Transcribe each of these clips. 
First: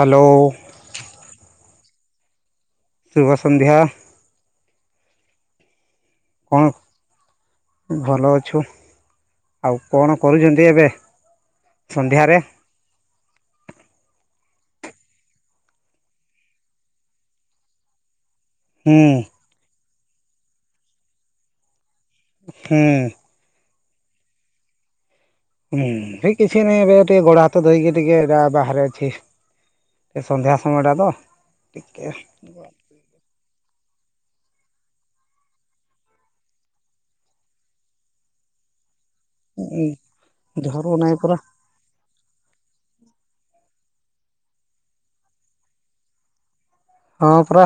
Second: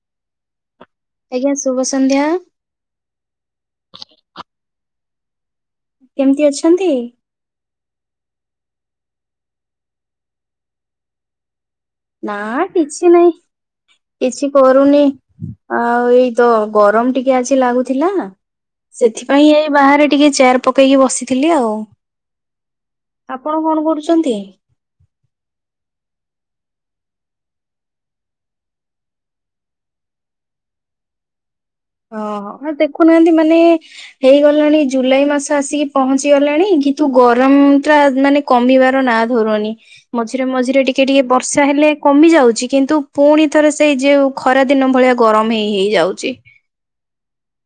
Hello. ଆଜ୍ଞା ଶୁଭ ସନ୍ଧ୍ୟା। ଶୁଭ ସନ୍ଧ୍ୟା। କେମତି କ'ଣ ଅଛନ୍ତି? ଭଲ ଅଛୁ। ଆଉ କଣ କରୁଚନ୍ତି ଏବେ? ସନ୍ଧ୍ୟାରେ ନାଁ କିଛି ନାଇଁ। କିଛି କରୁନି ଆଉ ଏଇ ତ ଗରମ ଟିକେ ଆଜି ଲାଗୁଥିଲା। ହୁଁ ସେଥିପାଇଁ ଏଇ ବାହାରେ ଟିକେ ଚେୟାର ପକେଇକି ବସିଥିଲି ଆଉ। ହୁଁ। ଆପଣ କଣ କରୁଚନ୍ତି? ଉଁ ହେ କିଛି ନାହିଁ ଏବେ ଟି ଗୋଡ଼ ହାତ ଧୋଇକି ଟିକେ ଏଟା ବାହାରେ ଅଛି। ଏ ସନ୍ଧ୍ୟା ସମୟଟା ତ। ଟିକେ ଅହ ନ ଦେଖୁନାହାନ୍ତି ମାନେ ହେଇଗଲାଣି ଜୁଲାଇ ମାସ ଆସିକି ପହଞ୍ଚି ଗଲେଣି କିନ୍ତୁ ଗରମଟା ମାନେ କମିବାର ନାଁ ଧୁରୁନି ମଝିରେ ମଝିରେ ଝରୁ ଟିକେ ନାହିଁ ଟିକେ ପୁରା ବର୍ଷା ହେଲେ କମି ଯାଉଚି କିନ୍ତୁ ପୁଣି ଥରେ ସେଇ ଯେଉ ଖରା ଦିନ ଭଳିଆ ଗରମ ହେଇ ହେଇ ହେଇଯାଉଚି। ହଁ ପରା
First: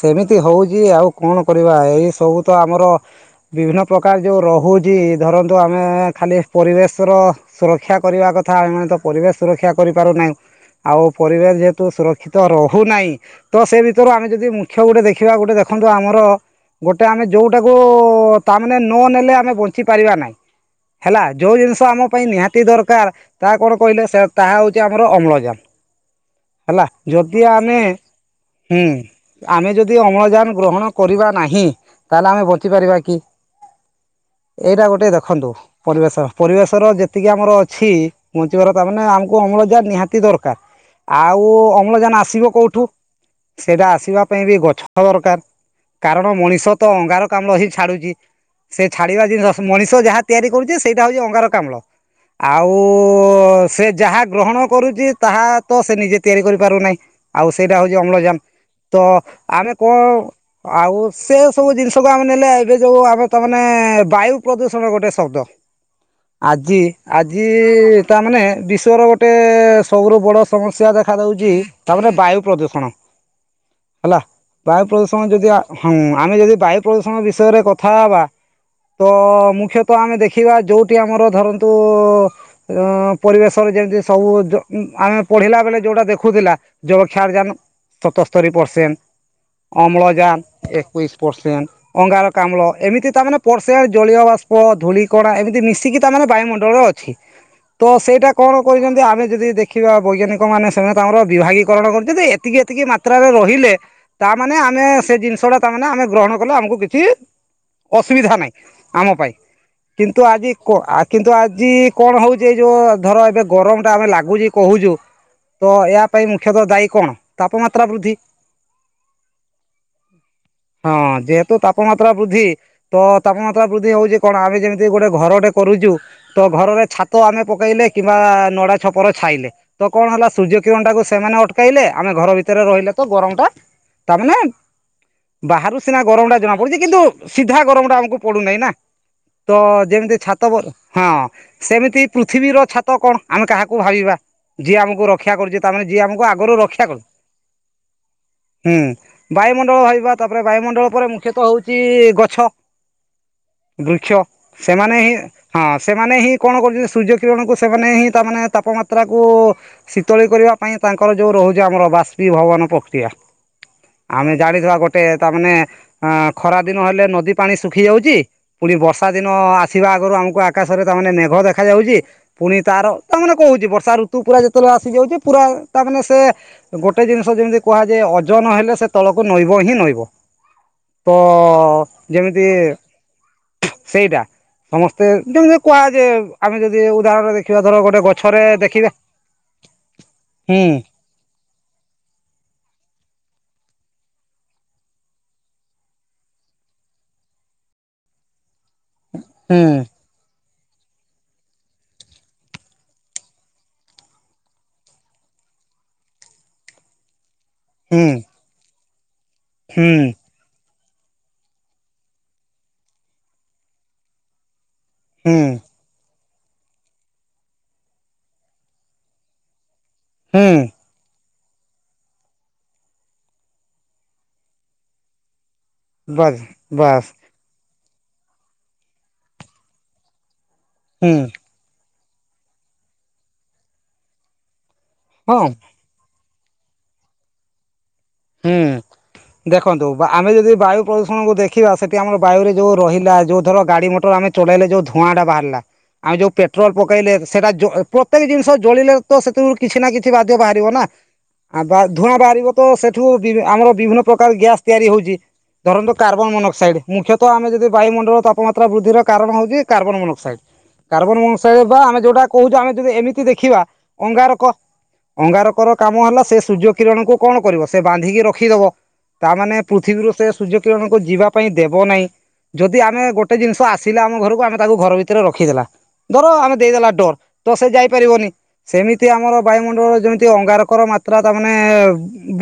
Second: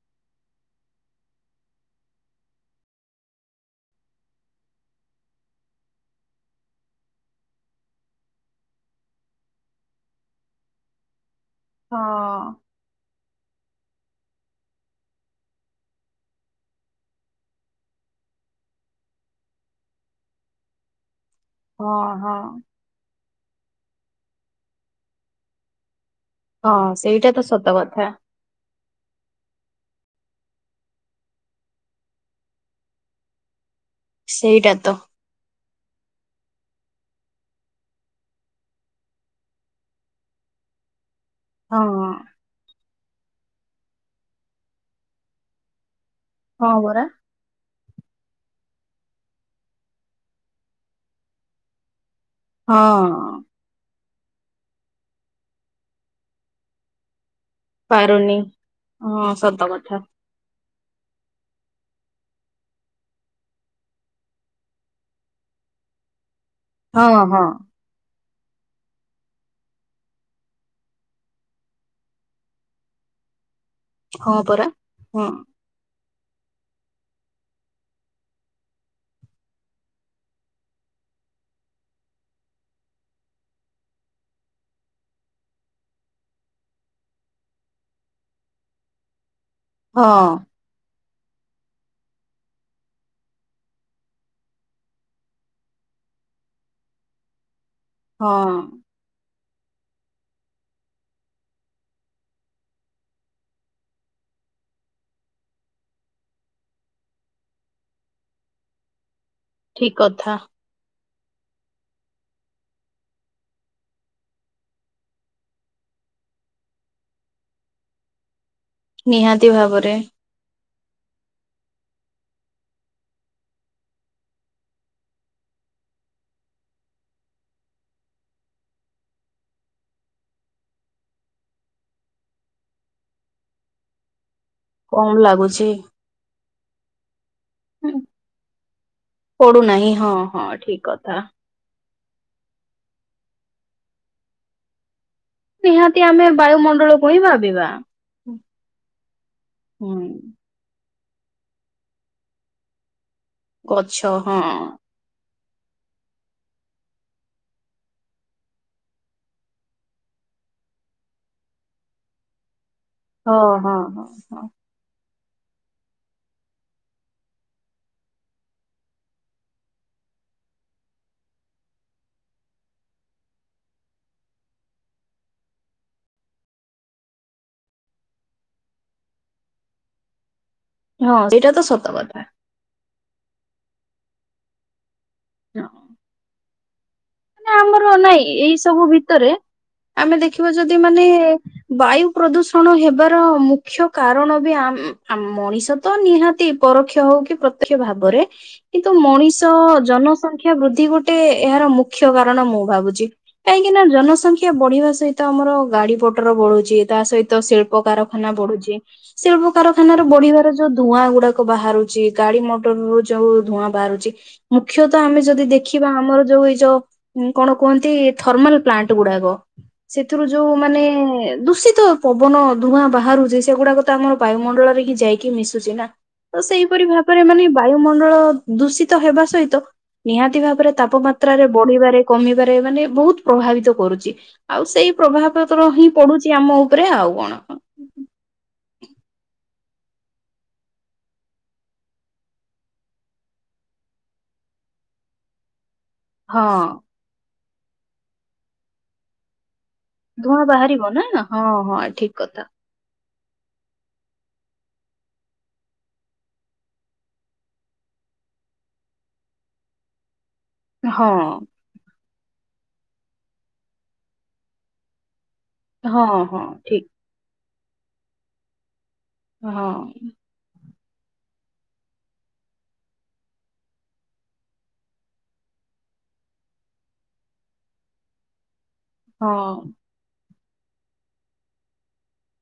ସେମିତି ହଉଚି ଆଉ କଣ କରିବା? ଏଇ ସବୁ ତ ଆମର ବିଭିନ୍ନ ପ୍ରକାର ଯେଉଁ ରହୁଚି ଧରନ୍ତୁ ଆମେ ଖାଲି ପରିବେଶର ସୁରକ୍ଷା କରିବା କଥା ଆମେ ମାନେ ତ ପରିବେଶ ସୁରକ୍ଷା କରିପାରୁ ନାହିଁ। ଆଉ ପରିବା ଯେହେତୁ ହଁ ସୁରକ୍ଷିତ ରହୁନାଇଁ ତ ସେ ଭିତରୁ ଆମେ ଯଦି ମୁଖ୍ୟ ଗୋଟେ ଦେଖିବା ଗୋଟେ ଦେଖନ୍ତୁ ଆମର ଗୋଟେ ଆମେ ଯୋଉଟାକୁ ତାମାନେ ନ ନେଲେ ଆମେ ବଞ୍ଚି ପାରିବା ନାହିଁ। ହେଲା ଜଉ ଜିନିଷ ହଁ ଆମପାଇଁ ହଁ। ନିହାତି ଦରକାର ତା କଣ କହିଲେ ସେ ତାହା ହେଉଚି ଆମର ଅମ୍ଳଜାନ। ହେଲା ହଁ ସେଇଟା ତ ଯଦି ସତ ଆମେ କଥା ହୁଁ ଆମେ ଯଦି ଅମ୍ଳଜାନ ଗ୍ରହଣ କରିବା ନାହିଁ ତାହେଲେ ଆମେ ବଞ୍ଚିପାରିବା କି? ସେଇଟା ଏଇରା ତ ଗୋଟେ ଦେଖନ୍ତୁ ପରିବେଶର ପରିବେଶର ଯେତିକି ଆମର ଅଛି ବହଞ୍ଚିବାର ତା ମାନେ ଆମକୁ ଅମ୍ଳଜାନ ନିହାତି ଦରକାର ଆଉ ହଁ ଅମ୍ଳଜାନ ଆସିବ କୋଉଠୁ? ସେଇଟା ଆସିବା ପାଇଁ ବି ଗଛ ଦରକାର କାରଣ ହଁ ମଣିଷ ତ ପରା। ଅଙ୍ଗାର କାମ୍ଳ ହି ଛାଡୁଛି। ସେ ଛାଡିବା ଜିନିଷ ମଣିଷ ଯାହା ତିଆରି କରୁଚି ସେଇଟା ହଉଛି ଅଙ୍ଗାର କାମ୍ଳ। ଆଉ ହଁ ଉ ସେ ଯାହା ଗ୍ରହଣ କରୁଛି ତାହା ତ ସେ ନିଜେ ତିଆରି କରିପାରୁନାହିଁ ଆଉ ସେଇଟା ଚି ପାରୁନି ଅମ୍ଳଜାନ ତ ହଁ ସତ ଆମେ କ କଥା। ଆଉ ସେ ସବୁ ଜିନିଷକୁ ଆମେ ନେଲେ ଏବେ ଯୋଉ ଆମେ ତମାନେ ବାୟୁ ପ୍ରଦୂଷଣ ଗୋଟେ ଶବ୍ଦ। ଆଜି ହଁ ହଁ। ଆଜି ତାମାନେ ବିଶ୍ଵର ଗୋଟେ ସବୁରୁୁ ବଡ ସମସ୍ୟା ଦେଖା ଦଉଛି ତାମାନେ ବାୟୁ ପ୍ରଦୂଷ କଣ ହେଲା ହଁ ପରା। ବାୟୁ ହଁ। ପ୍ରଦୂଷଣ ଯଦି ଆ ହଁ ଆମେ ଯଦି ବାୟୁ ପ୍ରଦୂଷଣ ବିଷୟରେ କଥା ହବା ତ ମୁଖ୍ୟତଃ ଆମେ ଦେଖିବା ଯୋଉଠି ଆମର ଧରନ୍ତୁ ଅ ପରିବେଶରେ ଯେମିତି ସବୁ ଆମେ ପଢିଲା ବେଳେ ଯୋଉଟା ଦେଖୁଥିଲା ଜବକ୍ଷାର ଯାନ ସତସ୍ତରୀ ପରସେଣ୍ଟ ଅମ୍ଳ ହଁ ଯାନ ଏକୋଇଶ ପରସେଣ୍ଟ। ଅଙ୍ଗାର କାମ୍ଳ ଏମିତି ତାମାନେ ପରର୍ସେ ଜଳୀୟ ବାଷ୍ପ ଧୂଳିକଣା ଏମିତି ମିଶିକି ତାମାନେ ବାୟୁମଣ୍ଡଳରେ ଅଛି। ହଁ ତ ସେଇଟା କଣ ହଁ କରିଛନ୍ତି ଆମେ ଯଦି ଦେଖିବା ବୈଜ୍ଞାନିକ ମାନେ ସେମାନେ ତାଙ୍କର ବିଭାଗୀକରଣ କରିଚତି। ଏତିକି ଏତିକି ମାତ୍ରାରେ ରହିଲେ ତାମାନେ ଆମେ ସେ ଜିନିଷଟା ତାମାନେ ଆମେ ଗ୍ରହଣ କଲେ ଆମକୁ କିଛି ଅସୁବିଧା ନାହିଁ ଆମ ପାଇଁ ଠିକ କିନ୍ତୁ କଥା ଆଜି କ ଆ କିନ୍ତୁ ଆଜି କଣ ହଉଛି ଏଇ ଯୋଉ ଧର ଏବେ ଗରମ ଟା ଆମେ ଲାଗୁଚି କହୁଛୁ ତ ଏଆ ପାଇଁ ମୁଖ୍ୟତଃ ଦାୟୀ କଣ ତାପମାତ୍ରା ବୃଦ୍ଧି। ନିହାତି ଭାବରେ। ହଁ ଯେହେତୁ ତାପମାତ୍ରା ବୃଦ୍ଧି ତ ତାପମାତ୍ରା ବୃଦ୍ଧି ହଉଛି କଣ ଆମେ ଯେମିତି ଗୋଟେ ଘରଟେ କରୁଛୁ ତ ଘରରେ ଛାତ ଆମେ ପକେଇଲେ କିମ୍ବା ନଡା ଛପର ଛାଇଲେ ତ କଣ ହେଲା ସୂର୍ଯ୍ୟ କିରଣଟାକୁ ସେମାନେ ଅଟକାଇଲେ ଆମେ ଘର ଭିତରେ ରହିଲେ ତ ଗରମ ଟା ତାମାନେ କମ ଲାଗୁଛି। ବାହାରୁ ସିନା ଗରମ ଟା ଜଣାପଡିୁଛି କିନ୍ତୁ ସିଧା ହୁଁ, ଗରମଟା ଆମକୁ ପଡୁନାହିଁ ନା ତ ପଡୁନାହିଁ ହଁ ଯେମିତି ଛାତ ହଁ ଠିକ କଥା ସେମିତି ପୃଥିବୀର ଛାତ କଣ ଆମେ କାହାକୁ ଭାବିବା ଯିଏ ଆମକୁ ର ରକ୍ଷା କରୁଛି ତାମାନେ ଯି ଆମକୁ ଆଗରୁ ରଖ କହି ଭାବିବା। ହୁଁ ବାୟୁମଣ୍ଡଳ ହୁଁ ଭାହିବା ତାପରେ ବାୟୁମଣ୍ଡଳ ପରେ ମୁଖ୍ୟତଃ ହଉଛି ଗଛ ଗଛ ବୃକ୍ଷ ହଁ। ସେମାନେ ହିଁ ହଁ ସେମାନେ ହିଁ କଣ କରୁଛନ୍ତି ସୂର୍ଯ୍ୟ କିରଣକୁ ସେମାନେ ହିଁ ତାମାନେ ତାପମାତ୍ରାକୁ ଶୀତଳି କରିବା ପାଇଁ ତାଙ୍କର ଯୋଉ ରହୁଛି ଯେ ଆମର ବାଷ୍ପୀଭବନ ପକ୍ରିୟ ହଁ ହଁ ହଁ ଆମେ ହଁ। ଜାଣିଥିବା ଗ ଟେ ତା ମାନେ ଅ ଖରା ଦିନ ହେଲେ ନଦୀ ପାଣି ଶୁଖି ଯାଉଚି ପୁଣି ବର୍ଷା ଦିନ ଆସିବା ଆଗରୁ ଆମକୁ ଆକାଶରେ ତାମାନେେ ମେଘ ଦେଖା ଯାଉଚି। ପୁଣି ତାର ତା ମାନେ କହୁଚି ବର୍ଷା ଋତୁ ପୁରା ଯେତୋଲ ଆସିଯାଉଚି ପୁରା ତା ମାନେ ସେ ତ ଗୋଟେ ଜିନିଷ ଯେମତି କୁହାଯାଏ ଅଜନ ହେଲେ ସେ ତଳକୁ ନୋଇବ ହିଁ ନୋଇବ। ତ ହଁ ସେଇଟା ସତ କଥା। ଯେମିତି ସେଇଟା ସମସ୍ତେ ଯେମିତି କୁହା ଯେ ଆମେ ଯଦି ଉଧାର ନାଁ ଆମର ନାଇଁ ଏଇ ସବୁ ଭିତରେ ଆମେ ଦେଖିବା ହୁଁ ଯଦି ମାନେ ବାୟୁ ପ୍ରଦୂଷଣ ହେବାର ମୁଖ୍ୟ କାରଣ ବି ଆମ୍ ଆ ମଣିଷ ତ ନିହାତି ପରୋକ୍ଷ ହଉ କି ପ୍ରତ୍ୟକ୍ଷ ଭାବରେ। କିନ୍ତୁ ମଣିଷ ହୁଁ ଜନସଂଖ୍ୟା ବୃଦ୍ଧି ଗୋଟେ ଏହାର ମୁଖ୍ୟ କାରଣ ମୁଁ ଭାବୁଚି। କାହିଁକି ନା ଜନସଂଖ୍ୟା ବଢ଼ିବା ସହିତ ଆମର ଗାଡ଼ି ପଟର ବଢ଼ୁଚି ତା ସହିତ ଶିଳ୍ ହୁଁ ପକାରଖାନା ବଢ଼ୁଚି ସେ ହୁଁ ଶିଳ୍ପକାରଖାନର ବଢ଼ିବାର ଯଉ ଦୁଆ ଗୁଡ଼ାକ ବାହାରୁଚି ଗାଡ଼ି ମଟରରୁ ଯୋଉ ଧୂଆଁ ବାହାରୁଚି ମୁଖ୍ୟତଃ ଆମେ ହୁଁ ଯଦି ଦେଖିବା ଆମର ଯୋଉ ଏଇ ଯ ଉଁ କଣ କୁହନ୍ତି ଥର୍ମାଲ୍ ପ୍ଲାଣ୍ଟ ଗୁଡ଼ାକ ସେଥୁରୁ ହୁଁ ଯୋଉ ମାନେ ଦୂଷିତ ପବନ ଧୂଆଁ ବାହାରୁଚି ସେଗୁଡ଼ାକ ତ ଆମର ବାୟୁମଣ୍ଡଳରେ କି ଯାଇକି ମିଶୁଚି ନାଁ। ତ ବାସ୍ ସେହିପରି ବାସ୍ ଭାବରେ ମାନେ ବାୟୁମଣ୍ଡଳ ଦୂଷିତ ହେବା ସହିତ ନିହାତି ଭାବରେ ହୁଁ ତାପମାତ୍ରାରେ ପଢ଼ିବାରେ କମିବାରେ ମାନେ ବହୁତ ପ୍ରଭାବିତ କରୁଚି ଆଉ ସେଇ ହଁ ପ୍ରଭାବର ତଳ ହିଁ ପଡ଼ୁଚି ଆମ ଉପରେ ଆଉ କଣ କଣ? ହୁଁ। ଦେଖନ୍ତୁ ବା ଆମେ ଯଦି ବାୟୁ ପ୍ରଦୂଷଣକୁ ଦେଖିବା ସେଠି ଆମର ବାୟୁରେ ଯୋଉ ରହିଲା ଯୋଉ ଧର ଗାଡ଼ି ମଟର ଆମେ ଚଲାଇଲେ ଯଉ ଧୂଆଁଟା ବାହାରିଲା ଆମେ ଯୋଉ ହଁ। ପେଟ୍ରୋଲ୍ ପକେଇଲେ ସେଟା ଜୋ ପ୍ରତ୍ୟେକ ଜିନିଷ ଜଳିଲେ ତ ସେଥିରୁ କିଛି ନାଁ କି ତି ବାଦ୍ୟ ଧୂଆଁ ବାହାରିବ ନା ହଁ ଆ ବା ହଁ ଠିକ ଧୂଆଁ କଥା ବାହାରିବ ତ ସେ ଥୁ ବି ଆମର ବିଭିନ୍ନ ପ୍ରକାର ଗ୍ୟାସ୍ ତିଆରି ହଉଚି। ଧରନ୍ତୁ କାର୍ବନ ମୋନୋକ୍ସାଇଡ଼୍ ମୁଖ୍ୟତଃ ଆମେ ଯଦି ବାୟୁଣ୍ଡଳ ତାପମାତ୍ର ବୃଦ୍ଧି କାରଣ ହଉଚି କାର୍ବନ ମୋନୋକ୍ସାଇଡ଼୍। ହଁ କାର୍ବନ ମଁସାଇ ବା ଆମେ ଯୋଉଟା କହୁଚୁ ଆମେ ଯଦି ଏମିତି ଦେଖିବା ଅଙ୍ଗାରକ। ଅଙ୍ଗାରକର କାମ ହେଲା ହଁ ସେ ହଁ ସୂର୍ଯ୍ୟ ଠିକ। କିରଣକୁ କଣ କରିବ ସେ ବାନ୍ଧିକି ରଖିଦବ। ତାମାନେ ହଁ ପୃଥିବୀରୁ ସେ ସୂର୍ଯ୍ୟକିରଣଙ୍କୁ ଯିବା ପାଇଁ ଦେବ ନାହିଁ। ଯଦି ଆମେ ଗୋଟେ ଜିନିଷ ଆସିଲା ଆମ ଘରକୁ ଆମେ ତାକୁ ଘର ଭିତରେ ରଖିଦେଲା ଧର ଆମେ ଦେଇଦେଲା ଡୋର ତ ସେ ଯାଇପାରିବନି ସେମି ତି ଆମର ହଁ ବାୟୁମଣ୍ଡଳର ଯେମିତି ଅଙ୍ଗାରକର ମାତ୍ରା ତାମାନେ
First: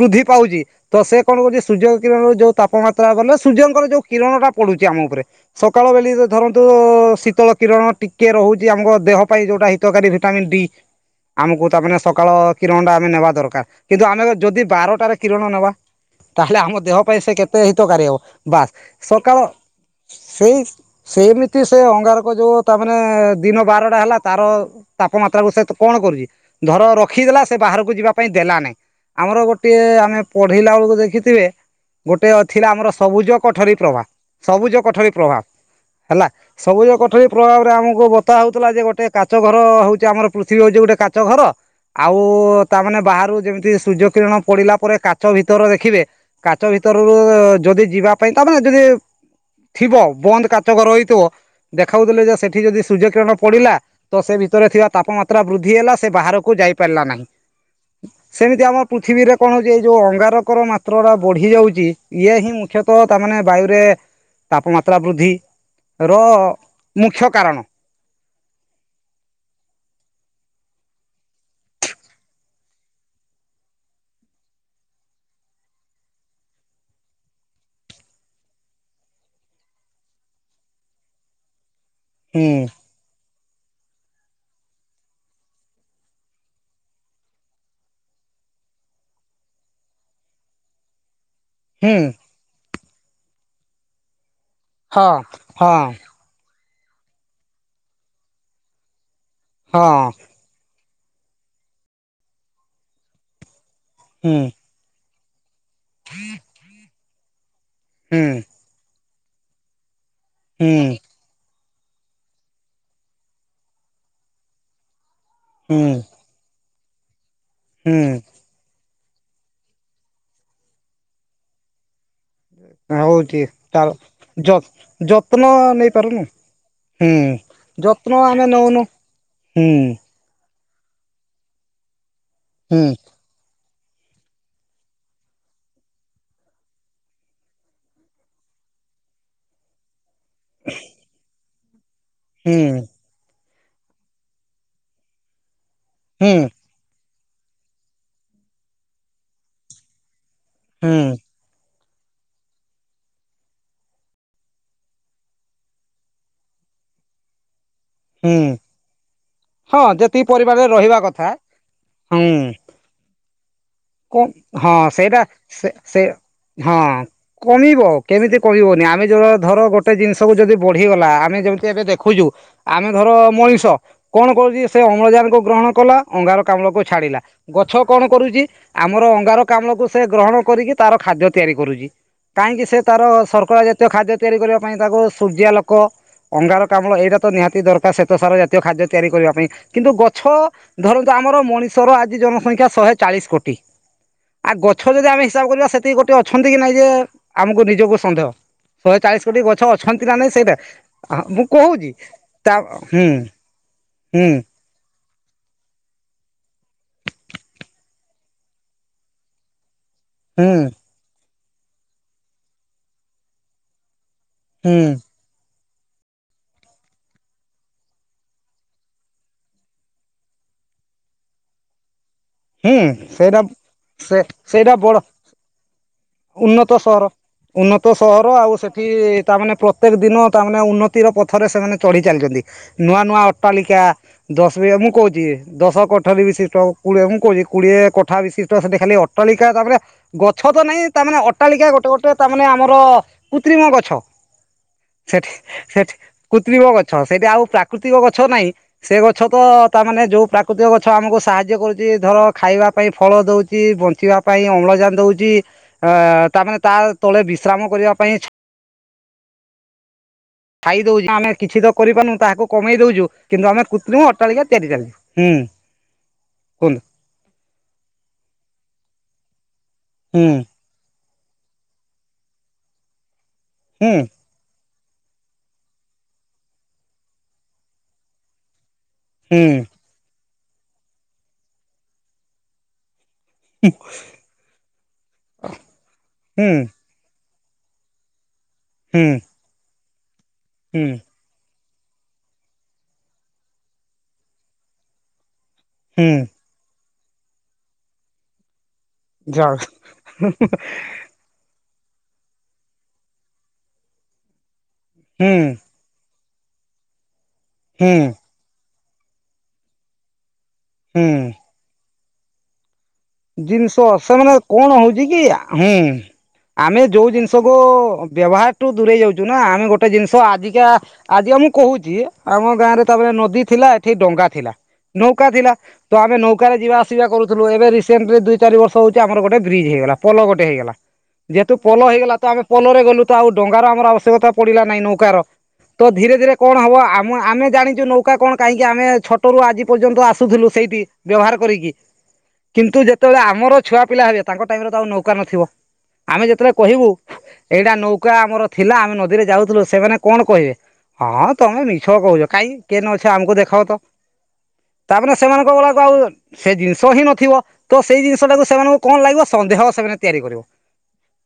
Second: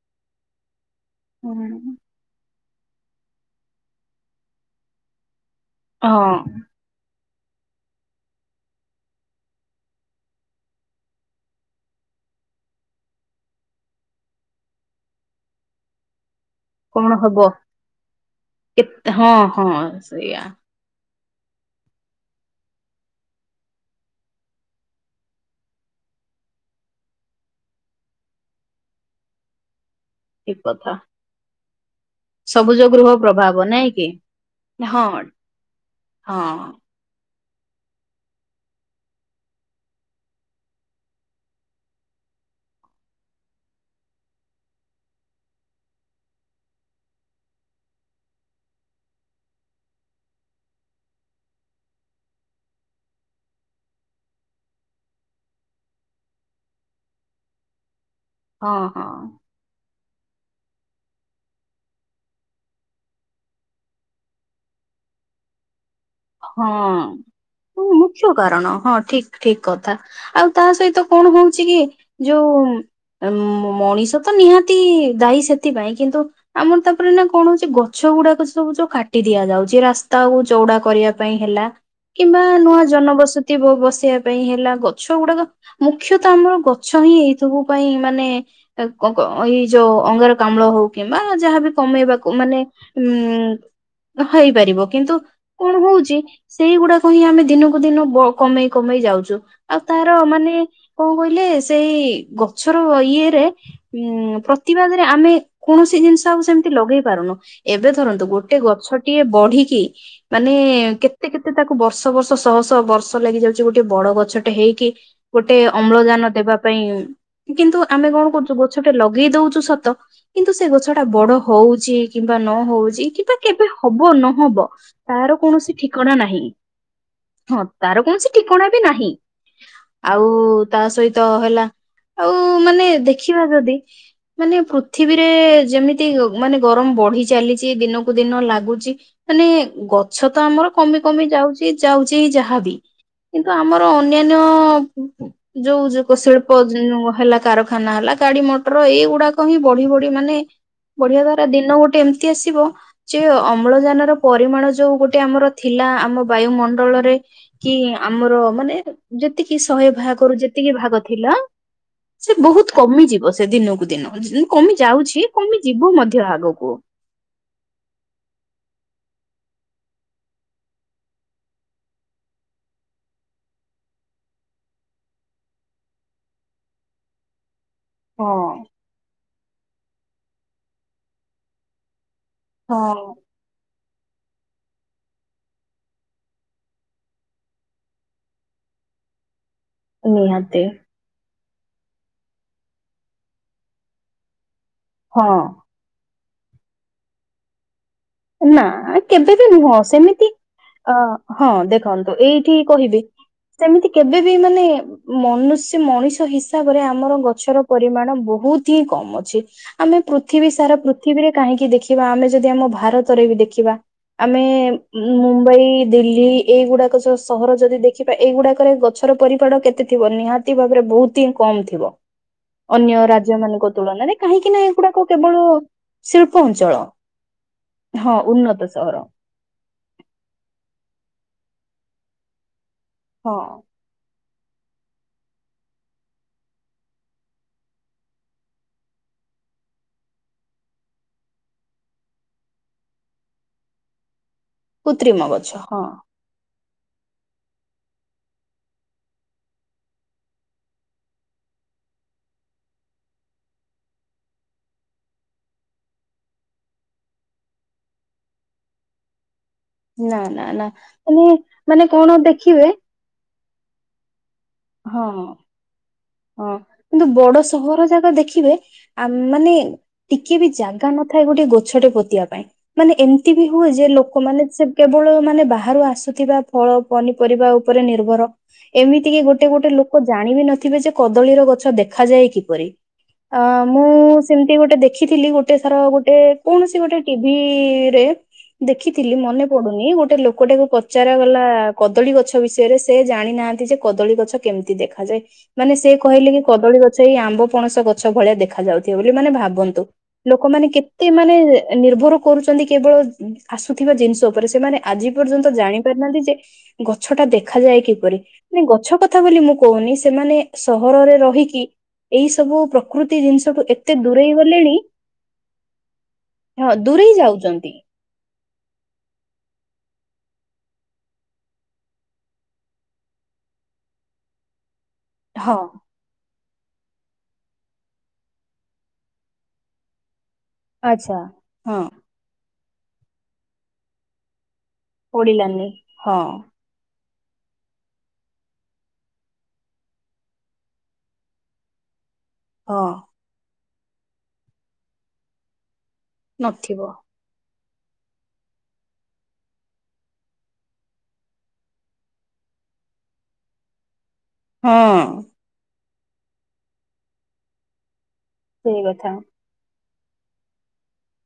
ବୃଦ୍ଧି ପାଉଚି ତ ସେ କଣ କରୁଚି ସୂର୍ଯ୍ୟ ହଁ। କିରଣରୁ ଯୋଉ ତାପମାତ୍ରା ବୋଲେ ସୂର୍ଯ୍ୟଙ୍କର ଯୋଉ କିରଣଟା ପଡ଼ୁଚି ଆମ ଓପରେ ସକାଳ ବେଲି ହଁ ଧରନ୍ତୁ ଶୀତଳ କିରଣ ଟିକେ ରହୁଚି ଆମ ଦେହ ପାଇଁ ଯୋଉଟା ହିତକାରୀ ଭିଟାମନ ଡି। ଆମୁକୁ ତା ମାନେ ସକାଳ କିରଣଟା ଆମେ ନେବା ଦରକାର କିନ୍ତୁ ଆମେ ଯୋଦି ବାରଟାରେ କିରଣ ନେବା ତାହେଲେ ଆମ ଦେହ କଣ ପାଇଁ ସେ ହବ କେତେ ହିତକାରୀ ହେବ ବାସ୍ କେତେ ହଁ ସକାଳ ହଁ ସେଇଆ ସେଇ ସେଇମିତି ସେ ଅଙ୍ଗାରକ ଯୋଉ ତା ମାନେ ଦିନ ବାରଟା ହେଲା ତାର ତାପମାତ୍ରାକୁ ସେ ତ କଣ କରୁଚି ଧର ରଖିଦେଲା ସେ ବାହାରୁକୁ ଯିବା ପାଇଁ ଦେଲା ନେଇ। ଆମର ଗୋଟଏ ଆମେ ଠିକ ପଢ଼େଇଲା କଥା ଅଳୁକୁ ଦେଖିଥିବେ ଗୋଟେ ଅ ଥିଲା ସବୁଜ ଆମର ଗୃହ ସବୁଜ ପ୍ରଭାବ କଠରୀ ନାଇଁ ପ୍ରଭା କି? ସବୁଜ କୋଠରୀ ହଁ ପ୍ରଭାବ। ହେଲା ହଁ ସବୁଜ କୋଠରୀ ପ୍ରଭାବରେ ଆମକୁ ବତା ହଉଥିଲା ଯେ ଗୋଟେ କାଚ ଘର ହଉଛି ଆମର ପୃଥିବୀ ହଉଛି ଗୋଟେ କାଚ ଘର। ଆଉ ତାମାନେ ବାହାରୁ ଯେମିତି ସୂର୍ଯ୍ୟ କିରଣ ପଡିଲା ପରେ କାଚ ଭିତର ଦେଖିବେ କାଚ ଭିତରରୁ ଯଦି ଯିବା ପାଇଁ ତାମାନେ ଯଦି ଥିବ ବନ୍ଦ କାଚ ଘର ହେଇଥିବ ଦେଖାଉଥିଲେ ଯେ ସେଠି ଯଦି ସୂର୍ଯ୍ୟ କିିରଣ ପଡିଲା ତ ସେ ଭିତରେ ଥିବା ତାପମାତ୍ରା ବୃଦ୍ଧି ହେଲା ସେ ବାହାରକୁ ଯାଇ ପାରିଲା ନାହିଁ। ସେମିତି ହଁ ଆମ ପୃଥିବୀରେ ହଁ କଣ ହଉଛି ଜେ ଯୋଉ ଅଙ୍ଗାରକର ମାତ୍ରଟା ବଢି ଯାଉଛି ଇଏ ହିଁ ମୁଖ୍ୟତଃ ତାମାନେ ବାୟୁରେ ତାପମାତ୍ରା ବୃଦ୍ଧି। ର ମୁଖ୍ୟ କାରଣ ହଁ ମୁଖ୍ୟ କାରଣ ହଁ ଠିକ ଠିକ କଥା। ଆଉ ତା ସହିତ କଣ ହଉଛି କି ଯୋଉ ଉ ମଣିଷ ତ ନିହାତି ଦାୟୀ ସେଥିପାଇଁ କିନ୍ତୁ ଆମର ତାପରେ ନା କଣ ହଉଛି ଗଛ ଗୁଡାକ ସବୁ ଯୋଉ କାଟି ଦିଆଯାଉଛି ରାସ୍ତାକୁ ଚଉଡା କରିବା ପାଇଁ ହେଲା କିମ୍ବା ହୁଁ ନୂଆ ଜନବସତି ବ ଵସିବା ପାଇଁ ହେଲା ଗଛ ଗୁଡାକ ମୁଖ୍ୟତଃ ଆମର ଗଛ ହିଁ ଏଇ ସବୁ ପାଇଁ ମାନେ ଏଇ ଯୋଉ ଅଙ୍ଗର କାମ୍ଳ ହଉ କିମ୍ବା ଯାହାବି ହୁଁ କମେଇବାକୁ ମାନେ ଉ ହେଇପାରିବ କିନ୍ତୁ ହଁ କଣ ହଁ ହଉଛି ଚି ସେଇଗୁଡାକ ହିଁ ଆମେ ଦିନକୁ ଦିନ କମେଇ କମେଇ ଯାଉଛୁ ଆଉ ହଁ ତାର ମାନେ କଣ କହିଲେ ସେଇ ଗଛର ଇଏରେ ହୁଁ ଇଁ ପ୍ରତିବାଦରେ ଆମେ କୌଣସି ଜିନିଷ ଆଉ ସେମିତି ଲଗେଇ ପାରୁନୁ ଏବେ ଧରନ୍ତୁ ହୁଁ ଗୋଟେ ଗଛଟିଏ ବଢିକି ମାନେ ହୁଁ କେତେ କେତେ ତାକୁ ବର୍ଷ ବର୍ଷ ଶହ ଶହ ବର୍ଷ ଲାଗି ଯାଉଛି ଗୋଟେ ବଡ ଗଛ ଟେ ହେଇକି ଗୋଟେ ହୁଁ ଅମ୍ଳଜାନ ଦେବା ପାଇଁ କିନ୍ତୁ ହୁଁ ଆମେ କଣ କରୁଛୁ ଗୋ ଗଛଟେ ଲଗେଇ ଦଉଚୁ ସତ କିନ୍ତୁ ସେ ଗଛ ଟା ବଡ ହଉଛି କିମ୍ବା ନ ହଉଛି କିମ୍ବା କେବେ ହବ ନହବ ତାର ଯତ୍ନ କୌଣସି ଠିକ ଠିକଣା ନେଇପାରୁନୁ ନାହିଁ ହୁଁ ହଁ ତାର ଯତ୍ନ କୌଣସି ଆମେ ଠିକଣା ବି ନଉନୁ ନାହିଁ। ହୁଁ ଆଉ ତା ସହିତ ହେଲା ଆଉ ମାନେ ହୁଁ ଦେଖିବା ଯଦି ମାନେ ପୃଥିବୀରେ ଯେମିତି ମାନେ ଗରମ ବଢି ଚାଲିଛି ଦିନକୁ ଦିନ ଲାଗୁଛି ମାନେ ଗଛ ତ ଆମର କମି କମି ଯାଉଛି ଯାଉଛି ହୁଁ ଯାହାବି କିନ୍ତୁ ଆମର ଅନ୍ୟାନ୍ୟ ଯୋଉ ଯ ହୁଁ ଶିଳ୍ପ ହେଲା କାରଖାନା ହେଲା ଗାଡି ମଟର ଏଇଗୁଡାକ ହିଁ ବଢି ବଢି ମାନେ ହୁଁ ବଢିଆ ଦ ପୁରା ଦିନ ଗୋଟେ ଏମିତି ଆସିବ ଯେ ଅମ୍ଳଜାନ ର ପରିମାଣ ଯୋଉ ଗୋଟେ ଆମର ଥିଲା ଆମ ବାୟୁମଣ୍ଡଳରେ କି ଆମର ହୁଁ ମାନେ ଯେତିକି ହଁ ଶହେ ଭାଗରୁ ପରିବାରରେ ଯେତିକି ରହିବା ଭାଗ କଥା ଥିଲା ସେ ହୁଁ ବହୁତ କମିଯିବ ସେ ଦିନକୁ କଣ ଦିନ ହଁ କମି ସେଇଟା ଯାଉଛି କମି ସେ ଯିବ ସେ ମଧ୍ୟ ଆଗକୁ ହଁ କମିବ କେମିତି କମିବନି ଆମେ ଯ ଧର ଗୋଟେ ଜିନିଷକୁ ଯଦି ବଢିଗଲା ଆମେ ଯେମିତି ଏବେ ଦେଖୁଛୁ ଆମେ ଧର ମଣିଷ କଣ କରୁଛି ସେ ଅମ୍ଳଜାନ କୁ ଗ୍ରହଣ କଲା ଅଙ୍ଗାର କାମ୍ଳକୁ ଛାଡିଲା। ଗଛ କଣ ହଁ। କରୁଛି ଆମର ଅଙ୍ଗାର କାମ୍ଳକୁ ସେ ଗ୍ରହଣ କରିକି ତାର ଖାଦ୍ୟ ତିଆରି କରୁଛି। କାହିଁକି ସେ ତାର ହଁ ସର୍କରା ଜାତୀୟ ଖାଦ୍ୟ ତିଆରି କରିବା ପାଇଁ ତାକୁ ସୂର୍ଯ୍ୟା ଲୋକ ଅଙ୍ଗାର କାମଳ ଏଇଟା ତ ନିହାତି ଦରକାର ଶ୍ୱେତସାର ଜାତୀୟ ଖାଦ୍ୟ ତିଆରି କରିବା ପାଇଁ। କିନ୍ତୁ ଗଛ ନିହାତି ଧରନ୍ତୁ ଆମର ମଣିଷର ଆଜି ଜନସଂଖ୍ୟା ଶହେ ଚାଳିଶ କୋଟି ଆ ଗଛ ଯଦି ଆମେ ହଁ। ହିସାବ କରିବା ସେତିକି ଗୋଟେ ଅଛନ୍ତି କି ନାଇଁ ଯେ ଆମକୁ ନିଜକୁ ସନ୍ଦେହ ନା ଶହେ ଚାଳିଶ କେବେ କୋଟି ବି ଗଛ ନୁହଁ ଅଛନ୍ତି ନା ସେମିତି ନାଇଁ ଅ ସେଇଟା ମୁଁ ହଁ କହୁଛି ଦେଖନ୍ତୁ ତା ଏଇଠି କହିବି ହୁଁ ସେମିତି କେବେ ହୁଁ ବି ମାନେ ମନୁଷ୍ୟ ମଣିଷ ହିସାବରେ ଆମର ଗଛର ପରିମାଣ ବହୁତ ହିଁ କମ ଅଛି। ଆମେ ପୃ ପୃିବୀ ହୁଁ ସାରା ପୃଥିବୀରେ କାହିଁକି ଦେଖିବା ଆମେ ଯଦି ଆମ ଭାରତରେ ବି ଦେଖିବା। ଆମେ ହୁଁ ମୁମ୍ବାଇ ଦିଲ୍ଲୀ ଏଇଗୁଡ଼ାକ ସହର ଯଦି ଦେଖିବା ଏଇଗୁଡ଼ାକରେ ଗଛର ପରିମାଣ କେତେ ଥିବ ନିହାତି ଭାବରେ ବହୁତ ହିଁ କମ ଥିବ। ହୁଁ ଅନ୍ୟ ରାଜ୍ୟ ସେଇଟା ମାନଙ୍କ ତୁଳନାରେ ସେ କାହିଁକି ନା ସେଇଟା ବଡ ଏଗୁଡାକ କେବଳ ଶିଳ୍ପ ଉନ୍ନତ ଅଞ୍ଚଳ। ସହର ଉନ୍ନତ ହଁ ସହର ଆଉ ଉନ୍ନତ ସେଠି ସହର ତାମାନେ ପ୍ରତ୍ୟେକ ଦିନ ତାମାନେ ଉନ୍ନତିର ପଥରେ ସେମାନେ ଚଢ଼ି ଚାଲିଛନ୍ତି। ନୂଆ ନୂଆ ହଁ ଅଟ୍ଟାଳିକା ଦଶ ବି ମୁଁ କହୁଛି ଦଶ କଠରି ବିଶିଷ୍ଟ କୁ ମୁ କୋଡିଏ କଠା ବିଶିଷ୍ଟ ସେଠା ଖାଲି ଅଟଳିକା ତାପରେ ଗଛ ତ ନାଇଁ ତାମାନେ ଅଟାଳିକା ଗୋଟେ ଗୋଟେ ତାମାନେେ ଆମର କୃତ୍ରିମ ଗଛ। କୃତ୍ରିମ ସେଠି ଗଛ ହଁ। ସେଠି କୃତ୍ରିମ ଗଛ ସେଠି ଆଉ ପ୍ରାକୃତିକ ଗଛ ନାହିଁ। ସେ ଗଛ ତ ତାମାନୋନେ ଯୋଉ ପ୍ରାକୃତିକ ଗଛ ଆମକୁ ସାହାଯ୍ୟ କରୁଛି ଧର ଖାଇବା ପାଇଁ ଫଳ ଦଉଛି ବଞ୍ଚିବା ପାଇଁ ଅମ୍ଳଜାନ ଦଉଛି ଅ ତାମାନେ ତା ତଳେ ବିଶ୍ରାମ କରିବା ପାଇଁ ନା ନା ନା ଖାଇଦଉଛୁ ମାନେ ଆମେ କିଛି ତ ମାନେ କରିପାରୁନୁ କଣ ତାହାକୁ ଦେଖିବେ କମେଇ ଦଉଛୁ କିନ୍ତୁ ଆମେ କୁତ୍ରିମ ଅଟାଳିକଆ ତିଆରି ହଁ ଚାଲିଚୂ। ବୁଁ ହଁ କିନ୍ତୁ ବଡ ସହର ଯାକ ଦେଖିବେ ଆ ମାନେ ହୁଁ ଟିକେ ବି ଜାଗା ନଥାଏ ଗୋଟେ ଗଛଟେ ପୋତିବା ପାଇଁ। ମାନେ ଏମିତି ବି ହୁଏ ଯେ ହୁଁ ଲୋକମାନେ ସେ କେବଳ ମାନେ ବାହାରୁ ଆସୁଥିବା ଫଳ ପନିପରିବା ଉପରେ ନିର୍ଭର। ଏମିତି କି ହୁଁ ଗୋଟେ ଗୋଟେ ଲୋକ ଜାଣିବି ନଥିବେ ଯେ କଦଳୀର ଗଛ ଦେଖାଯାଏ କିପରି। ଅ ମୁଁ ସେମତି ଗୋଟେ ଦେଖିଥିଲି ଗୋଟେ ସାର ଗୋଟେ ହୁଁ କୌଣସି ଗୋଟେ ଟିଭିରେ ହୁଁ ଦେଖିଥିଲି ମନେ ପଡୁନି ଗୋଟେ ଲୋକଟାକୁ ହୁଁ ପଚାରାଗଲା କଦଳୀ ଗଛ ବିଷୟରେ ସେ ଜାଣିନାହାନ୍ତି ଯେ କଦଳୀ ଗଛ କେମିତି ଦେଖାଯାଏ। ମାନେ ସେ ହୁଁ କହିଲେ କି କଦଳୀ ଗଛ ଏଇ ଆମ୍ବ ପଣସ ଗଛ ଭଳିଆ ଦେଖା ଯାଉଥିବ ବୋଲି। ମାନେ ଯ ଭାବନ୍ତୁ ଲୋକମାନେ ମାନେ ନିର୍ଭର କରୁଛନ୍ତି କେବଳ ଆସୁଥିବା ଜିନିଷ ଉପରେ ସେମାନେ ଆଜି ହୁଁ ପର୍ଯ୍ୟନ୍ତ ଜାଣି ନାହାନ୍ତି ଯେ ଗଛ ଟା ଦେଖାଯାଏ ହୁଁ କିପରି। ମାନେ ଗଛ କଥା ବୋଲି ମୁଁ କହୁନି ସେମାନେ ହୁଁ ସହରରେ ରହିକି ଏଇ ସବୁ ପ୍ରକୃତି ଜିନିଷଠୁ ଜିନିଷ ଏତେ ଦୂରେଇ ସେମାନେ ଗଲେଣି କଣ ହଉଛି କି ହୁଁ ହଁ ଆମେ ଯୋଉ ଦୂରେଇ ଜିନିଷକୁ ଯାଉଛନ୍ତି। ବ୍ୟବହାରଠୁ ଦୂରେଇ ଯାଉଛୁ ନା ଆମେ ଗୋଟେ ଜିନିଷ ଆଜିକା ଆଜି ମୁଁ କହୁଛି ଆମ ଗାଁ ରେ ତାପରେ ନଦୀ ଥିଲା ଏଠି ଡଙ୍ଗା ଥିଲା। ନୌକା ଥିଲା ହଁ ତ ଆମେ ନୌକାରେରେ ଯିବା ଆସିବା କରୁଥିଲୁ। ଏବେ ଦୁଇ ଚାରିବର୍ଷ ହଉଛି ଆମର ଗୋଟେ ବ୍ରିଜ୍ ହେଇଗଲା ପୋ ଗୋଟେ ହେଇଲା ଆଚ୍ଛା ଯେହେତୁ ହଁ ପୋଲୋ ହେଇଗଲା ଆମେ ପଲରେ ଗଲୁ ତ ଆଉ ଡଙ୍ଗାର ର ଆମର ଆବଶ୍ୟକତା ପଡିଲା ନାହିଁ ନୌକା ର। ପଡିଲାନି। ତୋ ଧୀରେ ହଁ ଧୀରେ କଣ ହବ ଁ ଆମେ ଜାଣିଛୁ ନୌକା କଣ କାହିଁକି ଆମେ ଛଟ ରରୁ ଆଜି ପର୍ଯ୍ୟନ୍ତ ଆସୁଥିଲୁ ସେଇଠି ବ୍ୟବହାର କରିକି। କିନ୍ତୁ ହଁ ଯେତେବେଳେ ଆମର ଛୁଆ ପିଲା ହେବେ ତାଙ୍କ ଟାଇମ ରେ ତ ଆଉ ନୌକା ନଥିବ ଆମେ ଯେତେବେଳେ କହିବୁ ନଥିବ। ଏଇଟା ନୌକା ଆମର ଥିଲା ଆମେ ନଦୀରେ ଯାଉଥିଲୁ ସେମାନେ କଣ କହିବେ? ହଁ ତମେ ମିଛ କହୁଛ କାଇଁ କେନ ଅଛ ଆମକୁ ଦେଖାଅ ତ। ତାପ ହଁ। ସେମାନଙ୍କ ଗୁଡାକ ଆଉ ସେ ଜିନିଷ ହିଁ ନଥିବ। ତ ସେଇ ଜିନିଷ ଟାକୁ ସେମାନଙ୍କୁ ସେଇ କଣ କଥା। ଲାଗିବ ସନ୍ଦେହ ସେମାନେ ତିଆରି କରିବ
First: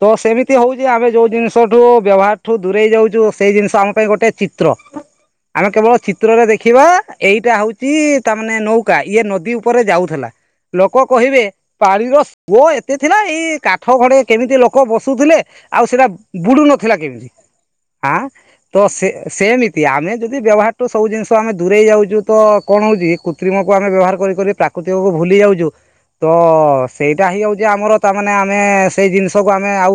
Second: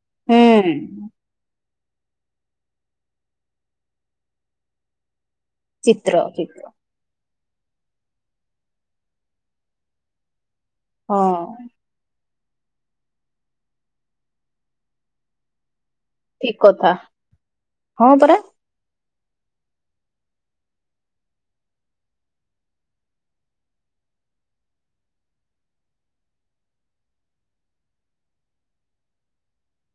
ତ ସେମିତି ହୁଁ ହଉଛି ଆମେ ଯୋଉ ଜିନିଷ ଗଷଠୁ ବ୍ୟବହାର ଠୁ ଦୂରେଇ ଯାଉଛୁ ସେଇ ଜିନିଷ ଆମ ପାଇଁ ଗୋଟେ ଚିତ୍ର। ଆମେ କେବଳ ଚିତ୍ର ଚିତ୍ରରେ ଚିତ୍ର ଦେଖିବା ଏଇଟା ହଉଛି ତା ମାନେ ନୌକା ଇଏ ନଦୀ ଉପରେ ଯାଉଥିଲା। କ କହିବେ ହଁ। ପାଣି ର ପୁଅ ଏତେ ଥିଲା ଏଇ କାଠଘଡେ କେମିତି ଲୋକ ବସୁଥିଲେ। ଆଉ ସେଇଟା ଠିକ ବୁଡୁ କଥା ନଥିଲା କେମିତି? ହଁ ଆଁ ପରା ତ ସେ ସେମିତି ଆମେ ଯଦି ବ୍ୟବହାରଠୁ ସବୁ ଜିନିଷ ଆମେ ଦୂରେଇ ଯାଉଛୁ ତ କଣ ହଉଛି କୀ ତ୍ରିମକୁ ଆମେ ବ୍ୟବହାର କରି କରି ପ୍ରାକୃତିକକୁ ଭୁଲି ଯାଉଛୁ। ତ ସେଇଟା ହେଇଯାଉଛି ଆମର ତାମାନେ, ଆମେ ସେଇ ଜିନିଷକୁ ଆମେ ଆଉ